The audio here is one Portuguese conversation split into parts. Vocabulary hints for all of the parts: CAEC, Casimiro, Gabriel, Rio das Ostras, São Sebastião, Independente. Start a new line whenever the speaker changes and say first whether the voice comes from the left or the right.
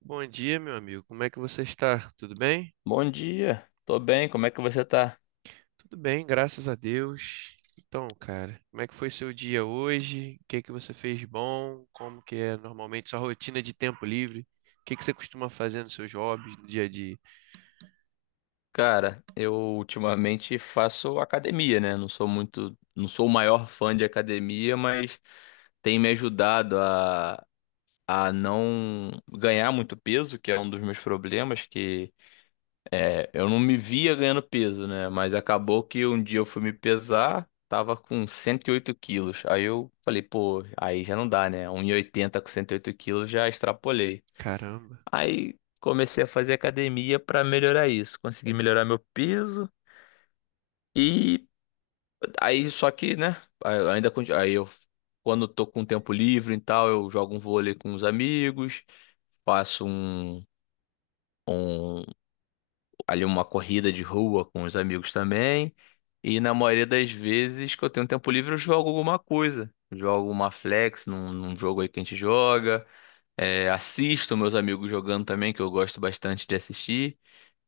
right: Bom dia, meu amigo. Como é que você está? Tudo bem?
left: Bom dia, tô bem, como é que você tá?
right: Tudo bem, graças a Deus. Então, cara, como é que foi seu dia hoje? O que é que você fez de bom? Como que é normalmente sua rotina de tempo livre? O que é que você costuma fazer nos seus hobbies, no dia a dia?
left: Cara, eu ultimamente faço academia, né? Não sou muito, não sou o maior fã de academia, mas tem me ajudado a não ganhar muito peso, que é um dos meus problemas, que é, eu não me via ganhando peso, né? Mas acabou que um dia eu fui me pesar, tava com 108 quilos. Aí eu falei, pô, aí já não dá, né? 1,80 com 108 quilos já extrapolei.
right: Caramba.
left: Aí comecei a fazer academia pra melhorar isso, consegui melhorar meu peso e aí só que, né, aí- ainda conti- aí eu quando eu tô com tempo livre e tal, eu jogo um vôlei com os amigos, faço um ali uma corrida de rua com os amigos também. E na maioria das vezes que eu tenho tempo livre, eu jogo alguma coisa. Jogo uma flex num jogo aí que a gente joga. É, assisto meus amigos jogando também, que eu gosto bastante de assistir.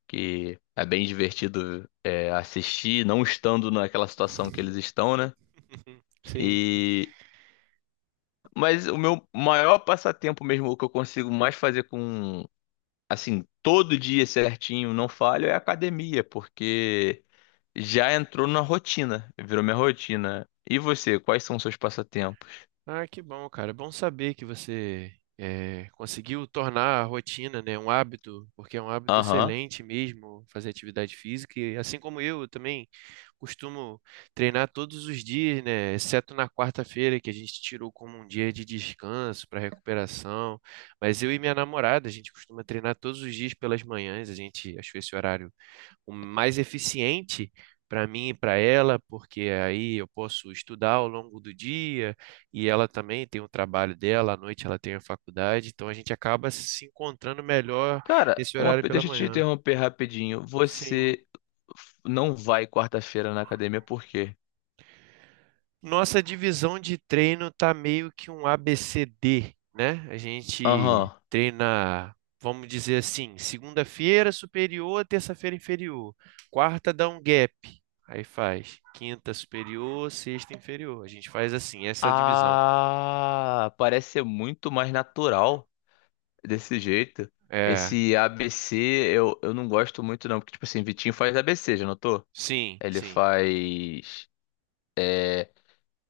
left: Que é bem divertido é, assistir, não estando naquela situação que eles estão, né?
right: Sim, sim.
left: E mas o meu maior passatempo mesmo, o que eu consigo mais fazer com assim todo dia certinho, não falho, é academia, porque já entrou na rotina, virou minha rotina. E você, quais são os seus passatempos?
right: Ah, que bom, cara. É bom saber que você conseguiu tornar a rotina, né, um hábito, porque é um hábito
left: Aham.
right: excelente mesmo fazer atividade física. E assim como eu também costumo treinar todos os dias, né, exceto na quarta-feira, que a gente tirou como um dia de descanso para recuperação. Mas eu e minha namorada, a gente costuma treinar todos os dias pelas manhãs. A gente achou esse horário o mais eficiente para mim e para ela, porque aí eu posso estudar ao longo do dia e ela também tem o trabalho dela, à noite ela tem a faculdade, então a gente acaba se encontrando melhor
left: Cara,
right: nesse horário pela
left: deixa eu te
right: manhã.
left: interromper rapidinho.
right: Sim.
left: Você não vai quarta-feira na academia por quê?
right: Nossa divisão de treino tá meio que um ABCD, né? A gente
left: Aham.
right: treina, vamos dizer assim, segunda-feira superior, terça-feira inferior. Quarta dá um gap, aí faz quinta superior, sexta inferior. A gente faz assim, essa divisão.
left: Ah, parece ser muito mais natural desse jeito.
right: É,
left: Esse ABC eu não gosto muito, não, porque, tipo assim, Vitinho faz ABC, já notou?
right: sim,
left: Ele
right: sim.
left: faz.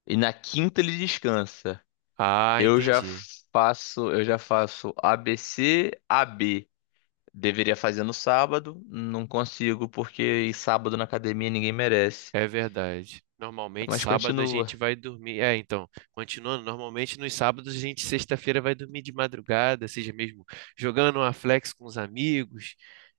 left: E na quinta ele descansa.
right: Ah,
left: Eu já
right: entendi.
left: faço, eu já faço ABC, AB. Deveria fazer no sábado, não consigo, porque sábado na academia ninguém merece.
right: É verdade. Normalmente
left: Mas
right: sábado a
left: continua.
right: gente vai dormir. É, então, continuando, normalmente nos sábados a gente sexta-feira vai dormir de madrugada, seja mesmo jogando uma flex com os amigos,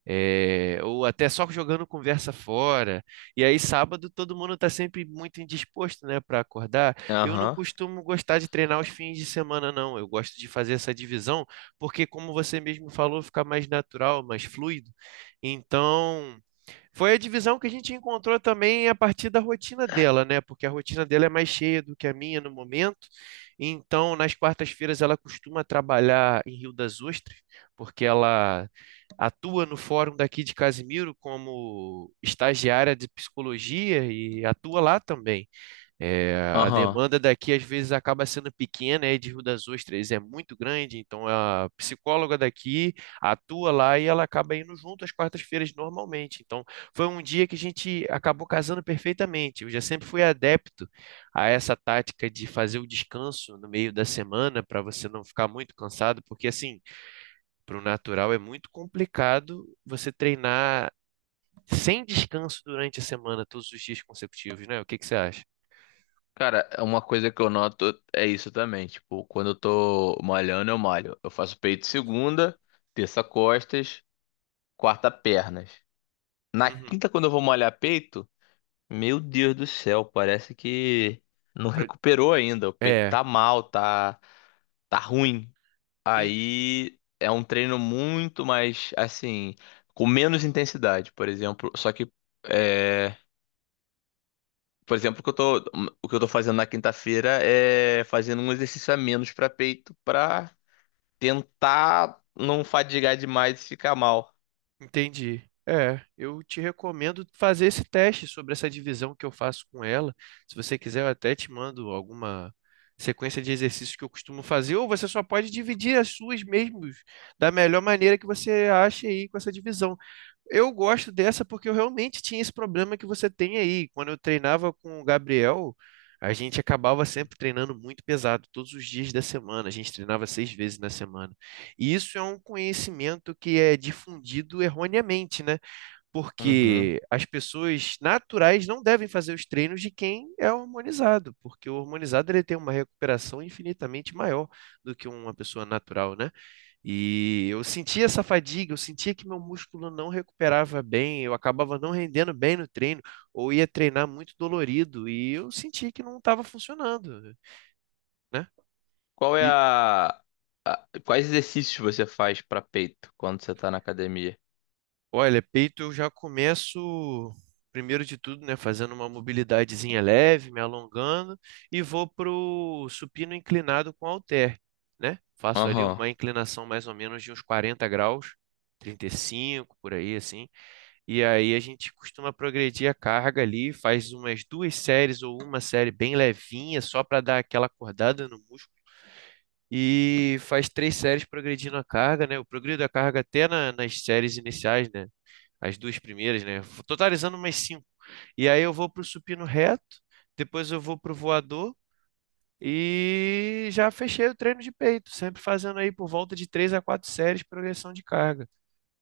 right: é, ou até só jogando conversa fora. E aí sábado todo mundo está sempre muito indisposto, né, para acordar. Eu não
left: Aham,
right: costumo gostar de treinar os fins de semana, não. Eu gosto de fazer essa divisão, porque como você mesmo falou, fica mais natural, mais fluido. Então foi a divisão que a gente encontrou também a partir da rotina dela, né? Porque a rotina dela é mais cheia do que a minha no momento. Então, nas quartas-feiras, ela costuma trabalhar em Rio das Ostras, porque ela atua no fórum daqui de Casimiro como estagiária de psicologia e atua lá também. É, a
left: aham.
right: demanda daqui às vezes acaba sendo pequena, e de Rio das Ostras é muito grande, então a psicóloga daqui atua lá e ela acaba indo junto às quartas-feiras normalmente. Então foi um dia que a gente acabou casando perfeitamente. Eu já sempre fui adepto a essa tática de fazer o descanso no meio da semana para você não ficar muito cansado, porque assim, para o natural é muito complicado você treinar sem descanso durante a semana, todos os dias consecutivos, né? O que que você acha?
left: Cara, uma coisa que eu noto é isso também. Tipo, quando eu tô malhando, eu malho. Eu faço peito segunda, terça costas, quarta pernas. Na
right: Uhum.
left: quinta, quando eu vou malhar peito, meu Deus do céu, parece que não recuperou ainda. O peito
right: É,
left: tá mal, tá, tá ruim.
right: En-
left: Aí é um treino muito mais, assim, com menos intensidade, por exemplo. Só que é, por exemplo, o que eu tô fazendo na quinta-feira é fazendo um exercício a menos pra peito pra tentar não fadigar demais e ficar mal.
right: Entendi. É, eu te recomendo fazer esse teste sobre essa divisão que eu faço com ela. Se você quiser, eu até te mando alguma sequência de exercícios que eu costumo fazer, ou você só pode dividir as suas mesmos da melhor maneira que você acha aí com essa divisão. Eu gosto dessa porque eu realmente tinha esse problema que você tem aí. Quando eu treinava com o Gabriel, a gente acabava sempre treinando muito pesado, todos os dias da semana. A gente treinava seis vezes na semana. E isso é um conhecimento que é difundido erroneamente, né?
left: Uhum.
right: Porque as pessoas naturais não devem fazer os treinos de quem é hormonizado, porque o hormonizado ele tem uma recuperação infinitamente maior do que uma pessoa natural, né? E eu sentia essa fadiga, eu sentia que meu músculo não recuperava bem, eu acabava não rendendo bem no treino, ou ia treinar muito dolorido, e eu sentia que não estava funcionando, né?
left: Qual é
right: E
left: a- Quais exercícios você faz pra peito quando você tá na academia?
right: olha, peito eu já começo, primeiro de tudo, né, fazendo uma mobilidadezinha leve, me alongando, e vou pro supino inclinado com halter, né? Faço ali
left: Aham.
right: uma inclinação mais ou menos de uns 40 graus, 35 por aí assim. E aí a gente costuma progredir a carga ali, faz umas duas séries ou uma série bem levinha, só para dar aquela acordada no músculo. E faz três séries progredindo a carga, né? Eu progrido a carga até nas séries iniciais, né? As duas primeiras, né? Totalizando umas cinco. E aí eu vou pro supino reto, depois eu vou pro voador e já fechei o treino de peito, sempre fazendo aí por volta de três a quatro séries progressão de carga,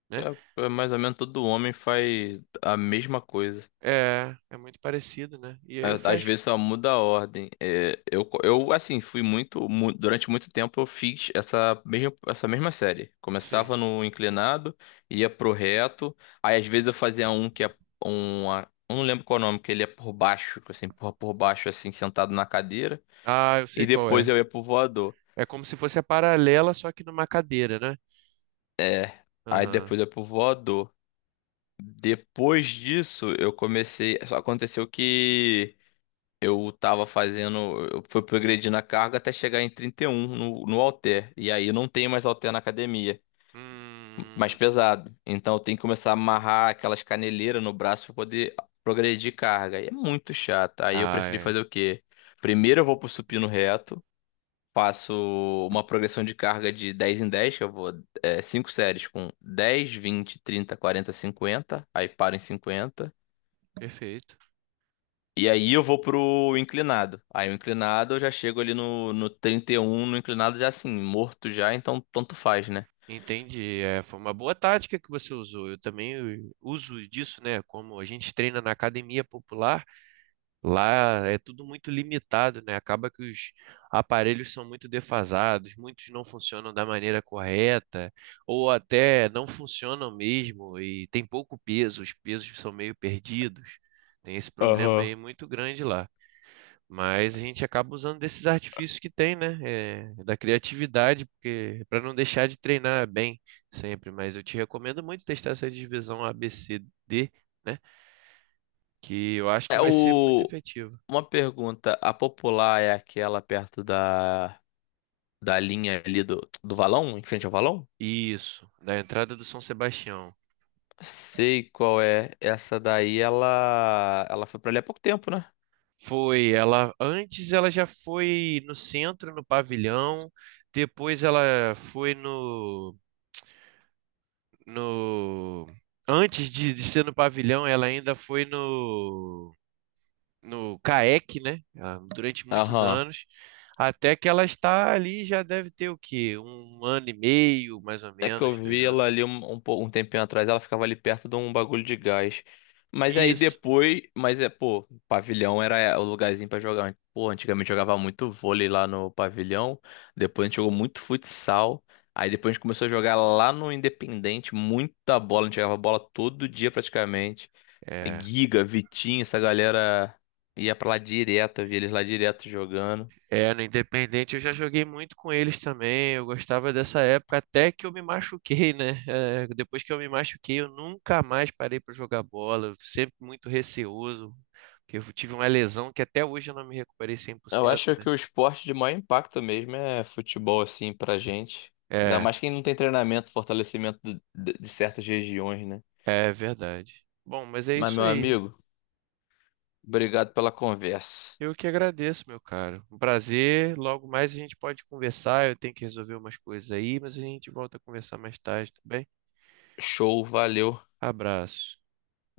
right: né?
left: É, é mais ou menos todo homem faz a mesma coisa.
right: É, é muito parecido, né? E aí eu
left: Às
right: fecho.
left: vezes só muda a ordem. É, eu, assim, durante muito tempo eu fiz essa mesma série.
right: Sim.
left: Começava no inclinado, ia pro reto. Aí às vezes eu fazia um que é eu não lembro qual é o nome, que ele é por baixo, que você empurra por baixo, assim, sentado na cadeira.
right: Ah, eu sei
left: E
right: qual
left: depois
right: é.
left: eu ia pro voador.
right: É como se fosse a paralela, só que numa cadeira, né?
left: É. Aí
right: Aham.
left: depois eu ia pro voador. Depois disso, eu comecei. Só aconteceu que. Eu tava fazendo, eu fui progredindo a carga até chegar em 31 no, halter. E aí não tem mais halter na academia, mais
right: Hum.
left: pesado. Então eu tenho que começar a amarrar aquelas caneleiras no braço para poder progredir carga. E é muito chato. Aí eu
right: Ah,
left: preferi
right: é.
left: fazer o quê? Primeiro eu vou pro supino reto, faço uma progressão de carga de 10 em 10, que eu vou 5 séries com 10, 20, 30, 40, 50, aí paro em 50.
right: Perfeito.
left: E aí eu vou pro inclinado. Aí o inclinado eu já chego ali no 31 no inclinado já assim, morto já, então tanto faz, né?
right: Entendi. É, foi uma boa tática que você usou. Eu também uso disso, né? Como a gente treina na academia popular. Lá é tudo muito limitado, né? Acaba que os aparelhos são muito defasados, muitos não funcionam da maneira correta, ou até não funcionam mesmo e tem pouco peso, os pesos são meio perdidos. Tem esse problema
left: Aham.
right: aí muito grande lá. Mas a gente acaba usando desses artifícios que tem, né? É, da criatividade, porque para não deixar de treinar bem sempre. Mas eu te recomendo muito testar essa divisão ABCD, né? Que eu acho que
left: É
right: vai ser muito
left: o...
right: efetivo.
left: Uma pergunta, a popular é aquela perto da linha ali do valão, em frente ao valão?
right: Isso, da entrada do São Sebastião.
left: Sei qual é. Essa daí, ela foi pra ali há pouco tempo, né?
right: Foi, ela antes ela já foi no centro, no pavilhão, depois ela foi no no antes de ser no pavilhão, ela ainda foi no no CAEC, né? Ela- Durante muitos
left: Aham.
right: anos, até que ela está ali já deve ter o quê? Um ano e meio, mais ou
left: É que eu
right: menos, dois
left: vi ela
right: anos.
left: ali um tempinho atrás, ela ficava ali perto de um bagulho de gás. Mas aí
right: Isso.
left: depois, mas é, pô, pavilhão era o lugarzinho pra jogar. Pô, antigamente jogava muito vôlei lá no pavilhão, depois a gente jogou muito futsal. Aí depois a gente começou a jogar lá no Independente, muita bola, a gente jogava bola todo dia praticamente.
right: É.
left: Giga, Vitinho, essa galera ia pra lá direto, eu via eles lá direto jogando.
right: É, no Independente eu já joguei muito com eles também. Eu gostava dessa época até que eu me machuquei, né? É, depois que eu me machuquei, eu nunca mais parei para jogar bola. Eu sempre muito receoso, porque eu tive uma lesão que até hoje eu não me recuperei cem por
left: Eu
right: cento,
left: acho
right: né?
left: que o esporte de maior impacto mesmo é futebol, assim, pra gente. Ainda
right: É,
left: mais quem não tem treinamento, fortalecimento de certas regiões, né?
right: é verdade. Bom, mas é
left: Mas,
right: isso
left: meu
right: aí.
left: amigo, obrigado pela conversa.
right: Eu que agradeço, meu caro. Um prazer. Logo mais a gente pode conversar. Eu tenho que resolver umas coisas aí, mas a gente volta a conversar mais tarde, tudo bem?
left: Show, valeu.
right: Abraço.